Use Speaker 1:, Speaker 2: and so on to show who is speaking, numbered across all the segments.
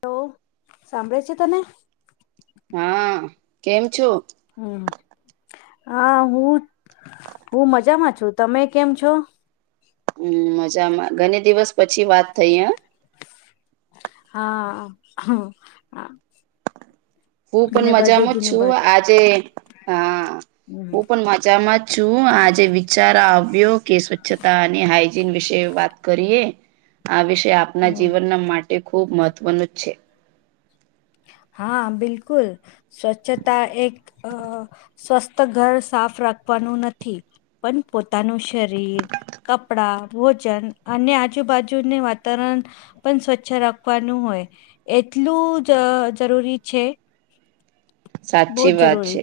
Speaker 1: Hello સાંભળે છે તને?
Speaker 2: હા કેમ છો?
Speaker 1: હમ હ હું હું મજામાં છું તમે કેમ છો?
Speaker 2: હમ મજામાં ઘણી દિવસ પછી વાત થઈ હ.
Speaker 1: હા હ હ.
Speaker 2: હું પણ મજામાં
Speaker 1: દિનો
Speaker 2: છું
Speaker 1: બાદ
Speaker 2: આજે હા
Speaker 1: હમ
Speaker 2: હું પણ મજામાં જ. છું આજે વિચાર આવ્યો કે સ્વચ્છતા અને હાઈજીન વિશે વાત કરીએ. આ વિષય આપના
Speaker 1: હમ
Speaker 2: જીવનના માટે ખૂબ મહત્વનું જ છે.
Speaker 1: હા બિલકુલ. સ્વચ્છતા એક અ સ્વસ્થ ઘર સાફ રાખવાનું નથી. પણ પોતાનું શરીર કપડાં ભોજન અને આજુબાજુને વાતાવરણ પણ સ્વચ્છ રાખવાનું હોય એટલું જ જરૂરી છે. બહુ
Speaker 2: સાચી
Speaker 1: જ
Speaker 2: વાત
Speaker 1: જરૂરી
Speaker 2: છે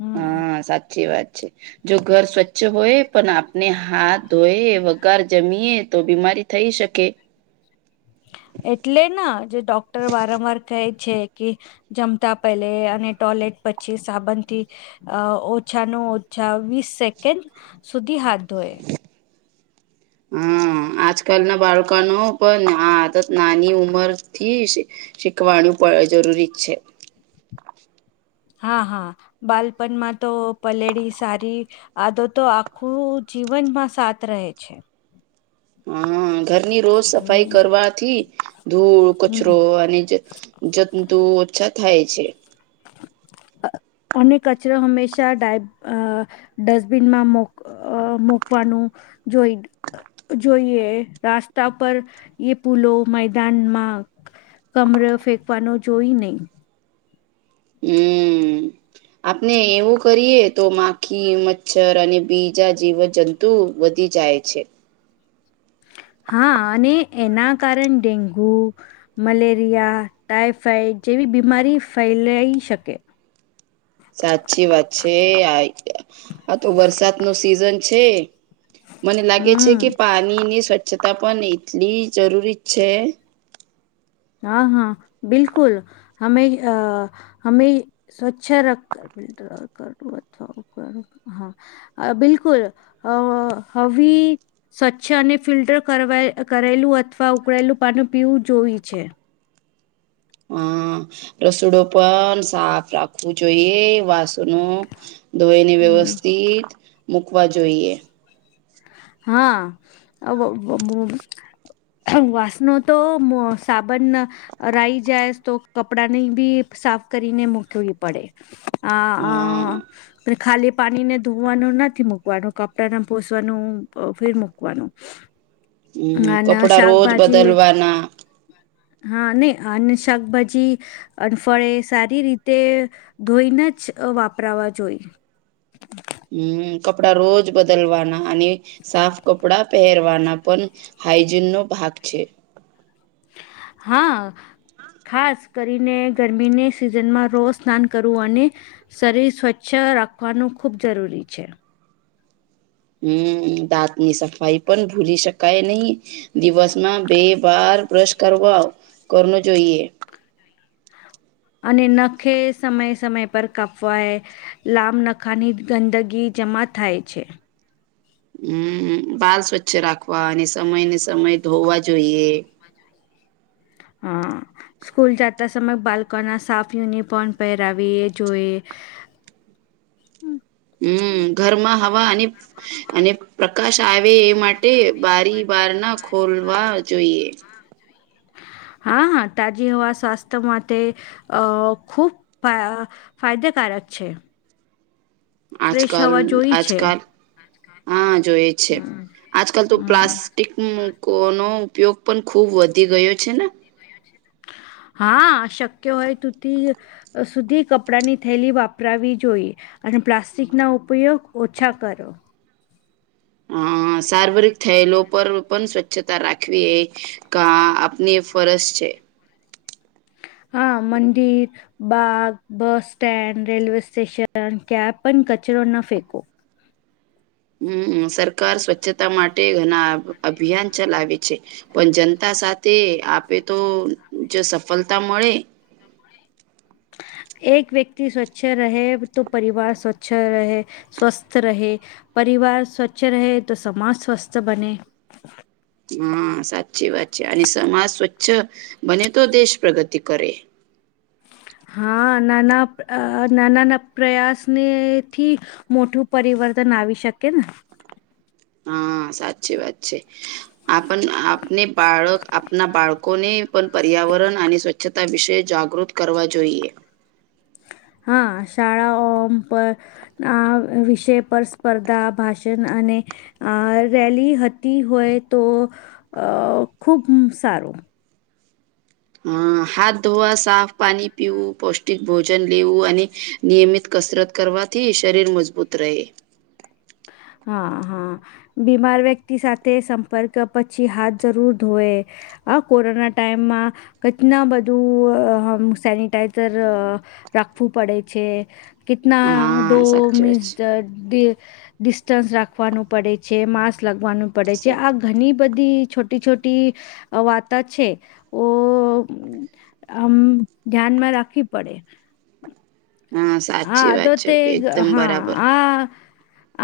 Speaker 1: હમ
Speaker 2: હા સાચી વાત છે. જો ઘર સ્વચ્છ હોય પણ આપને હાથ ધોય વગાર જમીએ તો બીમારી થઈ શકે.
Speaker 1: એટલે ના જે ડોક્ટર વારંવાર કહે છે કે જમતા પેલે અને ટોયલેટ પછી સાબનથી અ ઓછાનો ઓછા વીસ સેકન્ડ સુધી હાથ ધોએ.
Speaker 2: હમ. આજકાલ ના બાળકાનો પણ આદત નાની ઉંમર થી શીખવાનું પણ જરૂરી છે.
Speaker 1: હા હા બાલપણમાં તો પલેળી સારી આદતો આખું જીવનમાં સાથ રહે છે.
Speaker 2: હા ઘરની રોજ સફાઈ
Speaker 1: હમ
Speaker 2: કરવાથી ધૂળ
Speaker 1: હમ
Speaker 2: કચરો અને જ જંતુ ઓછા થાય છે.
Speaker 1: અને કચરો હંમેશા ડાય ડસ્ટબિનમાં મોક અ મકવાનું જોઈ. જોઈએ રાસ્તા પર એ પુલો મેદાન માગ કમર ફેંકવાનો જોઈ નહી.
Speaker 2: હમ
Speaker 1: [inaudible]
Speaker 2: આપણે એવું કરીએ તો માખી મચ્છર અને બીજા જીવજંતુ વધી જાય છે.
Speaker 1: હા અને એના કારણ ડેન્ગુ મલેરિયા ટાઈફાઈડ જેવી બીમારી ફેલાઈ શકે.
Speaker 2: સાચી વાત છે આ આ તો વરસાદ નો સિઝન છે. મને લાગે છે
Speaker 1: હમ
Speaker 2: કે પાણીની સ્વચ્છતા પણ એટલી જરૂરી છે.
Speaker 1: હા હા બિલકુલ. હમે અ હમે સ્વચ્છ રખ કર હા બિલકુલ અ હવી સ્વચ્છ અને ફિલ્ટર કરેલું અથવા ઉકળેલું પાનું પીવું જોઈ છે.
Speaker 2: હા રસોડો પણ સાફ રાખવું જોઈએ વાસુનો ધોઈને
Speaker 1: હમ
Speaker 2: વ્યવસ્થિત મૂકવા જોઈએ.
Speaker 1: હા. વાસનો તો સાબન રાઈ જાય તો કપડા ની બી સાફ કરીને મુકવી પડે. હ હ
Speaker 2: હા
Speaker 1: પણ ખાલી પાણી ને ધોવાનું નથી મૂકવાનું કપડા ના ભોસવાનું નું ફેર મુકવાનું
Speaker 2: હમ
Speaker 1: અને
Speaker 2: કપડા રોજ
Speaker 1: શાકભાજી
Speaker 2: બદલવાના
Speaker 1: હા નહી અને શાકભાજી અને ફળ સારી રીતે ધોઈને જ વાપરાવા જોઈએ.
Speaker 2: હમ કપડા રોજ બદલવાના અને સાફ કપડા પહેરવાના પણ હાઈજિન ભાગ છે
Speaker 1: હા ખાસ કરીને ગરમીની સિઝનમાં રોજ સ્નાન કરવું અને શરીર સ્વચ્છ રાખવાનું ખૂબ જરૂરી છે.
Speaker 2: હમ દાંતની સફાઈ પણ ભૂલી શકાય નહી દિવસમાં બે વાર બ્રશ કરવા કરવુ જોઈએ.
Speaker 1: અને નખે સમયે સમય પર કાપવાય લાંબ નખાની ગંદગી જમા થાય છે
Speaker 2: હમ બાલ સ્વચ્છ રાખવા અને સમય ને સમય ધોવા જોઈએ
Speaker 1: હ [unintelligible] સ્કૂલ જાતા સમય બાલકોના સાફ યુનિફોર્મ પહેરાવી એ જોઈએ
Speaker 2: હમ ઘરમાં હવા અને અને પ્રકાશ આવે એ માટે માટે બારી બારણા ખોલવા જોઈએ.
Speaker 1: હા હા તાજી હવા સ્વાસ્થ્ય માટે અ ખૂબ ફાયદેકારક છે ફ્રેશ
Speaker 2: આજકાલ
Speaker 1: હવા જોઈ છે
Speaker 2: આજકાલ હા જોઈ
Speaker 1: હમ હમ
Speaker 2: મૂકો નો ઉપયોગ પણ ખુબ વધી ગયો છે ને
Speaker 1: હા શક્ય હોય તુથી સુધી કપડાંની થેલી વાપરાવી જોઈએ. અને પ્લાસ્ટિકના ઉપયોગ ઓછા કરો.
Speaker 2: અ સાર્વરિક થયેલો પર પણ સ્વચ્છતા રાખવી એ ક આપની ફરજ છે.
Speaker 1: હા મંદિર બાગ, બસ સ્ટેન્ડ, રેલ્વે સ્ટેશન ત્યાં પણ કચરો ના ફેકો
Speaker 2: હમ સરકાર સ્વચ્છતા માટે ઘણા અભિયાન ચલાવે છે પણ જનતા સાથે આપે તો જ સફલતા મળે
Speaker 1: એક વ્યક્તિ સ્વચ્છ રહે તો પરિવાર સ્વચ્છ રહે સ્વસ્થ રહે પરિવાર સ્વચ્છ રહે તો સમાજ સ્વસ્થ બને
Speaker 2: હા સાચી વાત છે અને સમાજ સ્વચ્છ બને તો દેશ પ્રગતિ કરે.
Speaker 1: હા નાના નાનાના પ્રયાસનેથી મોટું પરિવર્તન આવી શકે ને
Speaker 2: હા સાચી વાત છે આપ આપને બાળક આપના બાળકોને પણ પર્યાવરણ અને સ્વચ્છ તાં વિશે જાગૃત કરવા જોઈએ.
Speaker 1: હા શાળા ઓ પ આ વિષય પર સ્પર્ધા ભાષણ અને અ- રેલી હતી હોય તો અ ખુબ સારું
Speaker 2: અ હાથ ધોવા સાફ પાણી પીવું પૌષ્ટિક ભોજન લેવું અને નિયમિત કસરત કરવાથી શરીર મજબૂત રહે
Speaker 1: હા હા બીમાર વ્યક્તિ સાથે સંપર્ક પછી હાથ જરૂર ધોવે હ કોરોના ટાઈમમાં કેટના બધું સેનિટાઈઝર રાખવું પડે છે કેતના
Speaker 2: હા
Speaker 1: ડો [unintelligible]
Speaker 2: સાચી વાત
Speaker 1: મીન્સ
Speaker 2: છે
Speaker 1: ડિસ્ટન્સ રાખવાનું પડે છે માસ્ક લાગવાનું પડે છે
Speaker 2: સા
Speaker 1: આ ઘણી બધી છોટી છોટી વાતો છે ઓ આમ ધ્યાનમાં રાખવી પડે
Speaker 2: હા
Speaker 1: [unintelligible] આ
Speaker 2: સાચી વાત છે એકદમ બરાબર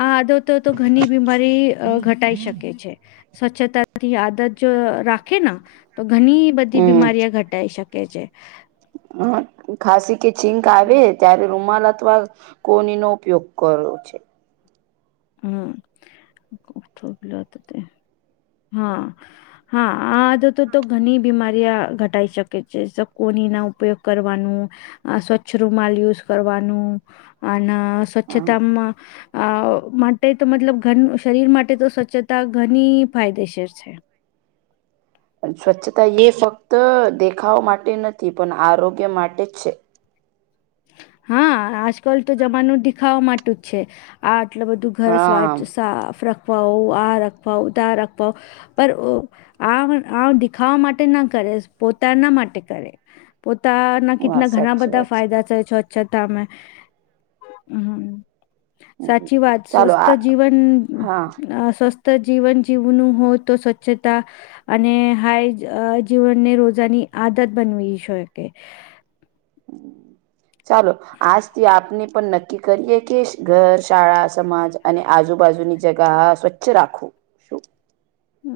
Speaker 1: આદોતો તો ઘણી બીમારી ઘટાઈ શકે છે. સ્વચ્છતાથી આદત જો રાખે તો ઘણી બધી બીમારી ઘટ ટાઈ શકે છે.
Speaker 2: હા ખાસી કે છીંક આવે ત્યારે રૂમાલ અથવા કોની નો ઉપયોગ કરવો છે.
Speaker 1: હમ [unintelligible] કલ હતા તે હા હા આધતો તો ઘણી બીમારી ઘટાઈ શકે છે કોની ના ઉપયોગ કરવાનું અ સ્વચ્છ રૂમાલ યુઝ કરવાનું અને
Speaker 2: હા
Speaker 1: સ્વચ્છતામાં માટે તો મતલબ ઘન શરીર માટે તો સ્વચ્છતા ઘણી ફાયદેસર છે.
Speaker 2: સ્વચ્છતા એ ફક્ત દેખાવ માટે નથી પણ આરોગ્ય માટે જ છે.
Speaker 1: હા આજકાલ તો જમાનું દેખાવા માટે જ છે આ આટલ બધું ઘર સ્વા
Speaker 2: હા
Speaker 1: સાફ રખવાઓ આ રખવાઓ તાર રખવાઓ પર આ આ દેખાવા માટે ના કરે પોતાના માટે કરે પોતાના
Speaker 2: હા
Speaker 1: કીતના ઘણા
Speaker 2: સાચી
Speaker 1: બધા
Speaker 2: વાત છે
Speaker 1: ફાયદા છચછ તમે સાચી વાત
Speaker 2: ચાલો
Speaker 1: સ્વસ્થ
Speaker 2: આ
Speaker 1: જીવન
Speaker 2: હા
Speaker 1: સ્વસ્થ જીવન જીવનું હોય તો સ્વચ્છતા અને હાઈ જીવનને રોજાની આદત બનવી શકે [unintelligible]
Speaker 2: ચાલો આજથી આપને પણ નક્કી કરીએે કે ઘર શાળા સમાજ અને આજુબાજુની જગા સ્વચ્ વચ્ચે રાખું
Speaker 1: હ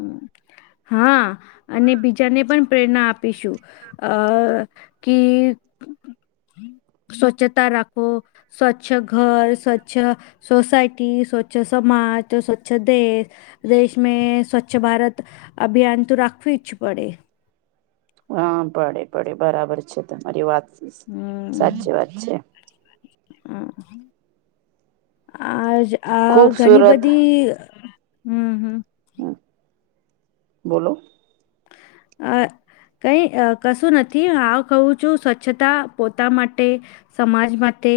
Speaker 1: હા અને બીજાને પણ પ્રેરણા આપીશું અ કે સ્વચ્છતા રાખો સ્વચ્છ ઘર સ્વચ્છ સોસાયટી સ્વચ્છ સમાજ સ્વચ્છ દેશ દેશ મે સ્વચ્છ ભારત અભિયાન તો રાખવું જ પડે
Speaker 2: હા પડે પડે બરાબર છે, તમારી વાત સાચી વાત છે.
Speaker 1: હ આજ
Speaker 2: ખુબ
Speaker 1: ઘણી
Speaker 2: સુરત
Speaker 1: બધી હમ્મ--હમ્મ.
Speaker 2: હમ્મ બોલો
Speaker 1: અ કઈ કશું નથી હ કહું છું સ્વચ્છતા પોતા માટે સમાજ માટે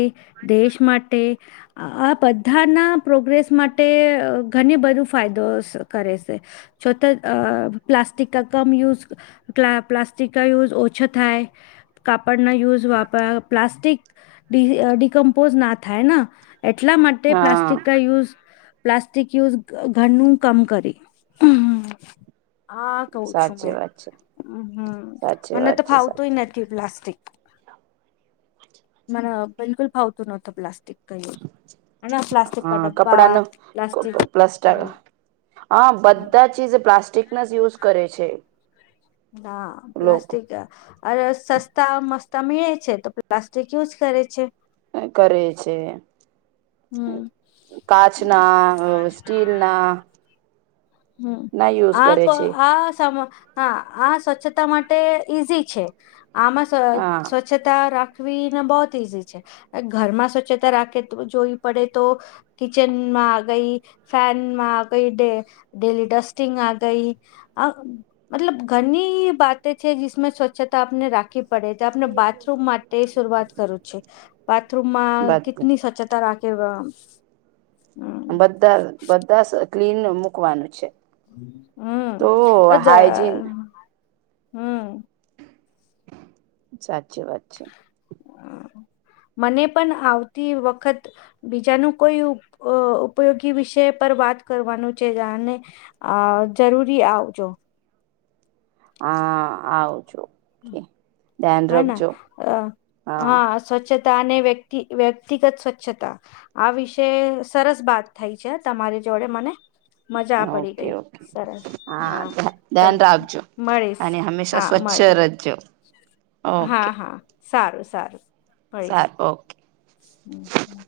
Speaker 1: દેશ માટે આ બધાના પ્રોગ્રેસ માટે ઘણી બધું ફાયદો કરે છે. છતા અ પ્લાસ્ટિક કમ યુઝ પ પ્લાસ્ટિક ના યુઝ ઓછા થાય કાપડના યુઝ વાપ પ્લાસ્ટિક ડિકમ્પોઝ ના થાય ને એટલા માટે પ્લાસ્ટિક
Speaker 2: હા
Speaker 1: યુઝ પ્લાસ્ટિક યુઝ ઘરનું કામ કરી કઉ છું
Speaker 2: સાચી
Speaker 1: મેં
Speaker 2: વાત છે
Speaker 1: હમ
Speaker 2: સાચી
Speaker 1: મને તો
Speaker 2: વાત છે
Speaker 1: ફાવતુંય
Speaker 2: સાચી
Speaker 1: નથી પ્લાસ્ટિક
Speaker 2: અચ્છા
Speaker 1: મ બિલકુલ ફાવતું નહોતું પ્લાસ્ટિક હે પ્લાસ્ટિક કા
Speaker 2: હા
Speaker 1: ડબ્બા
Speaker 2: કપડાનું
Speaker 1: પ્લાસ્ટિક
Speaker 2: પ્લાસ્ટર
Speaker 1: હમ
Speaker 2: હા
Speaker 1: હમ
Speaker 2: બધા ચીજ પ્લાસ્ટિક ના જ યુઝ કરે છે.
Speaker 1: ના
Speaker 2: લોકો
Speaker 1: પ્લાસ્ટિક અ સસ્તા મસ્તા મળે છે તો પ્લાસ્ટિક યુઝ કરે છે.
Speaker 2: કરે છે.
Speaker 1: હમ
Speaker 2: કચના
Speaker 1: કાચના
Speaker 2: સ્ટીલના
Speaker 1: હમ
Speaker 2: ના યુઝ
Speaker 1: આ
Speaker 2: કરે
Speaker 1: કો
Speaker 2: છે
Speaker 1: આ સમ હા આ સ્વચ્છતા માટે ઈઝી છે, આમાંવ
Speaker 2: હા
Speaker 1: સ્વચ્છતા રાખવીને બહુત ઈઝી છે ઘર માં સ્વચ્છતા રાખે જોવી પડે તો કિચનમાં ગઈ ફેનમાં ગઈ ડ ડેલી ડસ્ટિંગ આ ગઈ આ મતલબ ઘણી વાતે છે, જસમાં સ્વચ્છતા આપને રાખી પડે તો આપણે બાથરૂમ માટે શરૂઆત કરું છે બાથરૂમમાં કેટની
Speaker 2: બધા
Speaker 1: સ્વચ્છતા રાખ કેવા
Speaker 2: બધા બધા ક્લીન મુૂકવાનું છે.
Speaker 1: હમ
Speaker 2: તો
Speaker 1: રજ
Speaker 2: હાઈજીન
Speaker 1: હમ
Speaker 2: સાચી વાત છે.
Speaker 1: મને પણ આવતી વખત બીજાનું કોઈ ઉપયોગી વિષય પર વાત કરવાનું છે, જાને અ જરૂરી આવજો
Speaker 2: હા આવઉજું
Speaker 1: હના અ હા સ્વચ્છતા અને વ્યક્તિ વ્યક્તિગત સ્વચ્છતા આ વિશે સરસ વાત થઈ છે, તમારી જોડે મને મજા પડી
Speaker 2: ઓકે
Speaker 1: ગઈ
Speaker 2: ઓકે
Speaker 1: સરસ
Speaker 2: હા
Speaker 1: ચલ
Speaker 2: ધ્યાન રાખજો
Speaker 1: મળીશ
Speaker 2: અને હંમેશા
Speaker 1: હા
Speaker 2: સ્વચ્છ
Speaker 1: મળ
Speaker 2: રજો
Speaker 1: હા હા સારું સારું
Speaker 2: સાર ઓકે
Speaker 1: હમમ